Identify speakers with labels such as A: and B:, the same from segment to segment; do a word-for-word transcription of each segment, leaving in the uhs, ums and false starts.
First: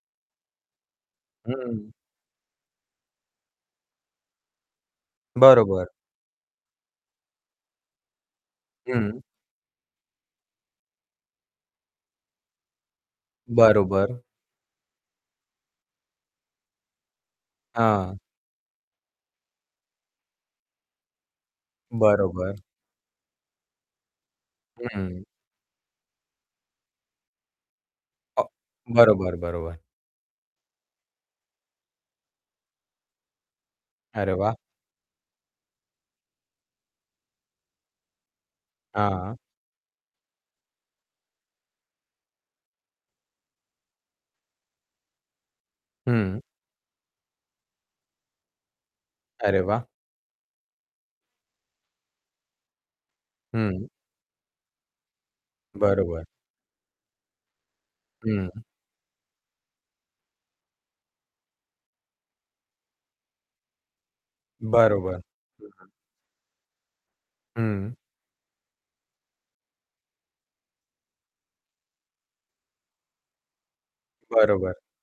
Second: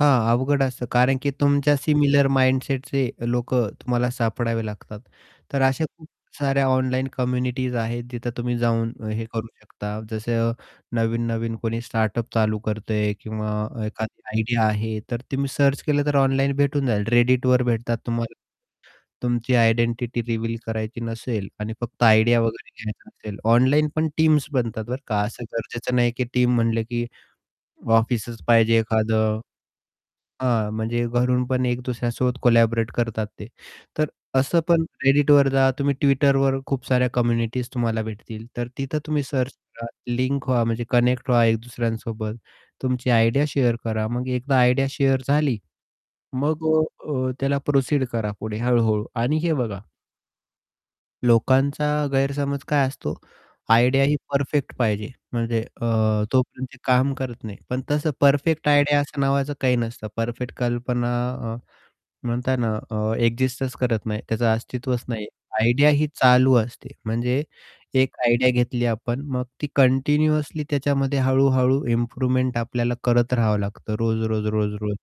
A: हां. अवघड असतं कारण की तुमच्या
B: हं.
A: सिमिलर माइंडसेटचे लोकं तुम्हाला सापडावे लागतात. तर अशा
B: बरोबर.
A: खूप साऱ्या ऑनलाईन कम्युनिटीज आहेत जिथं तुम्ही जाऊन
B: हं.
A: हे करू शकता जसं नवीन-नवीन कोणी स्टार्टअप चालू करतोय किंवा एखादी
B: बरोबर.
A: आयडिया आहे तर तुम्ही सर्च केलं तर ऑनलाईन भेटून जाईल. Redditवर भेटतात
B: हां.
A: तुम्हाला. तुमची आयडेंटिटी रिव्हील करायची नसेल आणि फक्त आयडिया
B: बरोबर.
A: वगैरे घ्यायचा असेल ऑनलाईन पण टीम्स बनतात बरं का.
B: हं.
A: असं गरजेचं नाही की टीम म्हणले की
B: अ,
A: ऑफिसच पाहिजे एखाद,
B: बरोबर, बरोबर.
A: हां. म्हणजे घरून पण एक दुसऱ्यासोबत कोलॅबोरेट करतात ते. तर
B: अरे वाह!
A: असं पण एडिटवर जा तुम्ही Twitterवर खूप साऱ्या कम्युनिटीज तुम्हाला भेटतील, तर तिथं तुम्ही
B: हां.
A: सर्च करा. लिंक व्हा म्हणजे कनेक्ट व्हा एकदुसऱ्यांसोबत. तुमची आयडिया शेअर करा. मग एकदा आयडिया शेअर झाली
B: हं.
A: मग अ, अ, त्याला प्रोसीड करा. पुढे हळू-हळू आणि हे
B: अरे
A: बघा
B: वाह!
A: लोकांचा गैरसमज काय असतो
B: हं.
A: आयडिया ही परफेक्ट पाहिजे म्हणजे अ,
B: बरोबर.
A: तोपर्यंत काम करत नाही, पण तसं
B: हं.
A: परफेक्ट आयडिया असं नावाचं काही नसतं. परफेक्ट कल्पना अ, म्हणता ना अ, एक्सिस्टच करत नाही. त्याचं अस्तित्वच
B: बरोबर.
A: नाही आयडिया ही चालू असते.
B: [unintelligible]
A: म्हणजे
B: हं.
A: एक आयडिया घेतली आपण मग ती कंटिन्युअसली त्याच्यामध्ये हळू-हळू इम्प्रूव्हमेंट आपल्याला करत राहावं लागतं
B: बरोबर.
A: रोज-रोज-रोज-रोज.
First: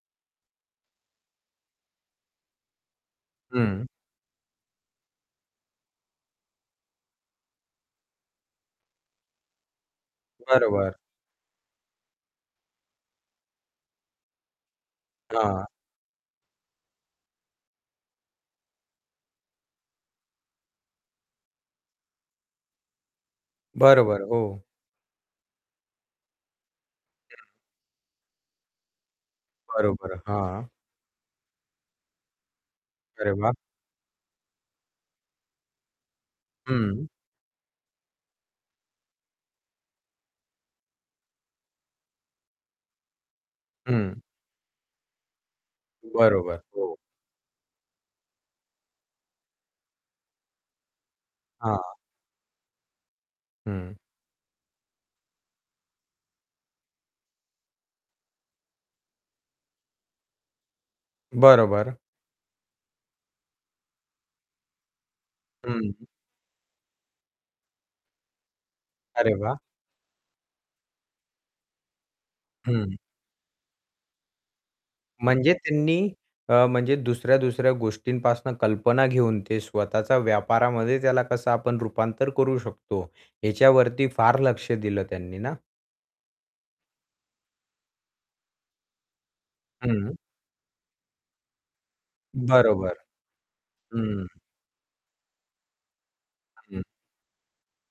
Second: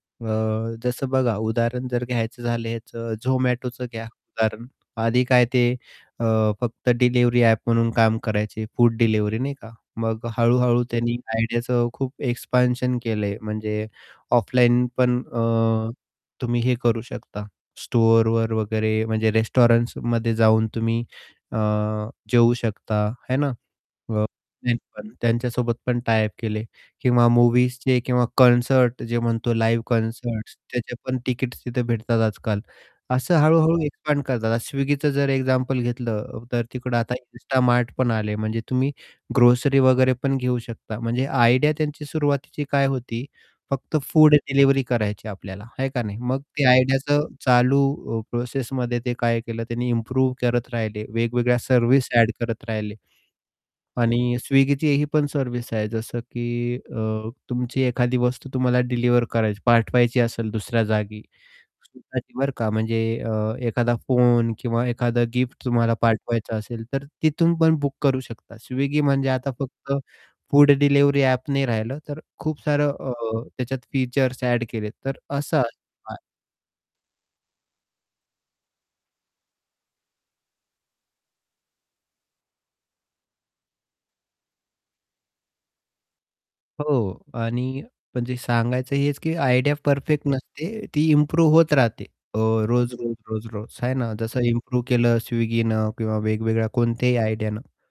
A: हां. अ, जसं बघा, उदाहरण जर घ्यायचं झालेच अ, Zomatoचं
B: हं.
A: घ्या उदाहरण. आधी काय ते फक्त अ, डिलिव्हरी ॲप म्हणून काम करायचे. Food delivery. नाही का? मग हळू-हळू
B: बरोबर.
A: त्यांनी आयडियाचं खूप एक्सपान्शन केलंय म्हणजे ऑफलाईन पण
B: हां.
A: अ, तुम्ही हे करू शकता, स्टोअरवर वगैरे म्हणजे रेस्टॉरंटसमध्ये जाऊन तुम्ही अ, जेवू शकता. आहे ना?
B: बरोबर हो.
A: [unintelligible] पण त्यांच्यासोबत पण टायअप केले किंवा
B: हं.
A: मूव्हीजचे किंवा कॉन्सर्ट जे म्हणतो लाईव्ह
B: बरोबर.
A: कॉन्सर्ट
B: हां.
A: त्याचे पण टिकट्स तिथे भेटतात आजकाल
B: अरे
A: असं
B: वाह!
A: हळू-हळू एक्सपांड करतात, Swiggy जर एक्झाम्पल घेतलं तर तिकडं
B: हं.
A: आता insta mart पण आले म्हणजे तुम्ही ग्रोसरी वगैरे पण घेऊ शकता म्हणजे आयडिया त्यांची सुरुवातीची काय होती फक्त
B: हं.
A: फूड डिलिव्हरी करायची आपल्याला आहे का नाही मग
B: बरोबर.
A: ते
B: हो.
A: आयडियाचं चालू प्रोसेसमध्ये ते काय केलं त्यांनी इम्प्रूव्ह करत राहि, ले वेगवेगळ्या
B: हां.
A: सर्व्हिस एड करत राहिले.
B: हं.
A: आणि Swiggy ही पण सर्व्हिस आहे जसं की अ, तुमची एखादी वस्तू तुम्हाला डिलिव्हर करायची पाठवायची असेल दुसऱ्या जागी.
B: बरोबर.
A: [unintelligible] बरं का! म्हणजे अ, एखादा फोन किंवा एखादा गिफ्ट तुम्हाला
B: हं.
A: पाठवायचा असेल तर तिथून पण बुक करू शकता Swiggy म्हणजे
B: अरे
A: आता
B: वाह!
A: फक्त फूड डिलिव्हरी ॲप नाही राहिलं तर खूप सारं
B: हं.
A: अ, त्याच्यात फीचर्स एड केले तर
B: म्हणजे
A: असं
B: त्यांनी
A: आहे.
B: अ, म्हणजे दुसऱ्या-दुसऱ्या गोष्टींपासून कल्पना घेऊन ते स्वतःचा व्यापारामध्ये त्याला कसं आपण रुपांतर करू शकतो, ह्याच्यावरती फार लक्ष दिलं त्यांनी ना?
A: हो! आणि म्हणजे सांगायचं हेच की आयडिया
B: हं.
A: परफेक्ट नसते ती इम्प्रूव्ह होत राहते. अ,
B: बरोबर.
A: रोज-रोज रोज-रोज आहे ना
B: हं.
A: जसं इम्प्रूव्ह केलं Swiggy न किंवा वेगवेगळ्या
B: हं.
A: कोणत्याही आयडियानं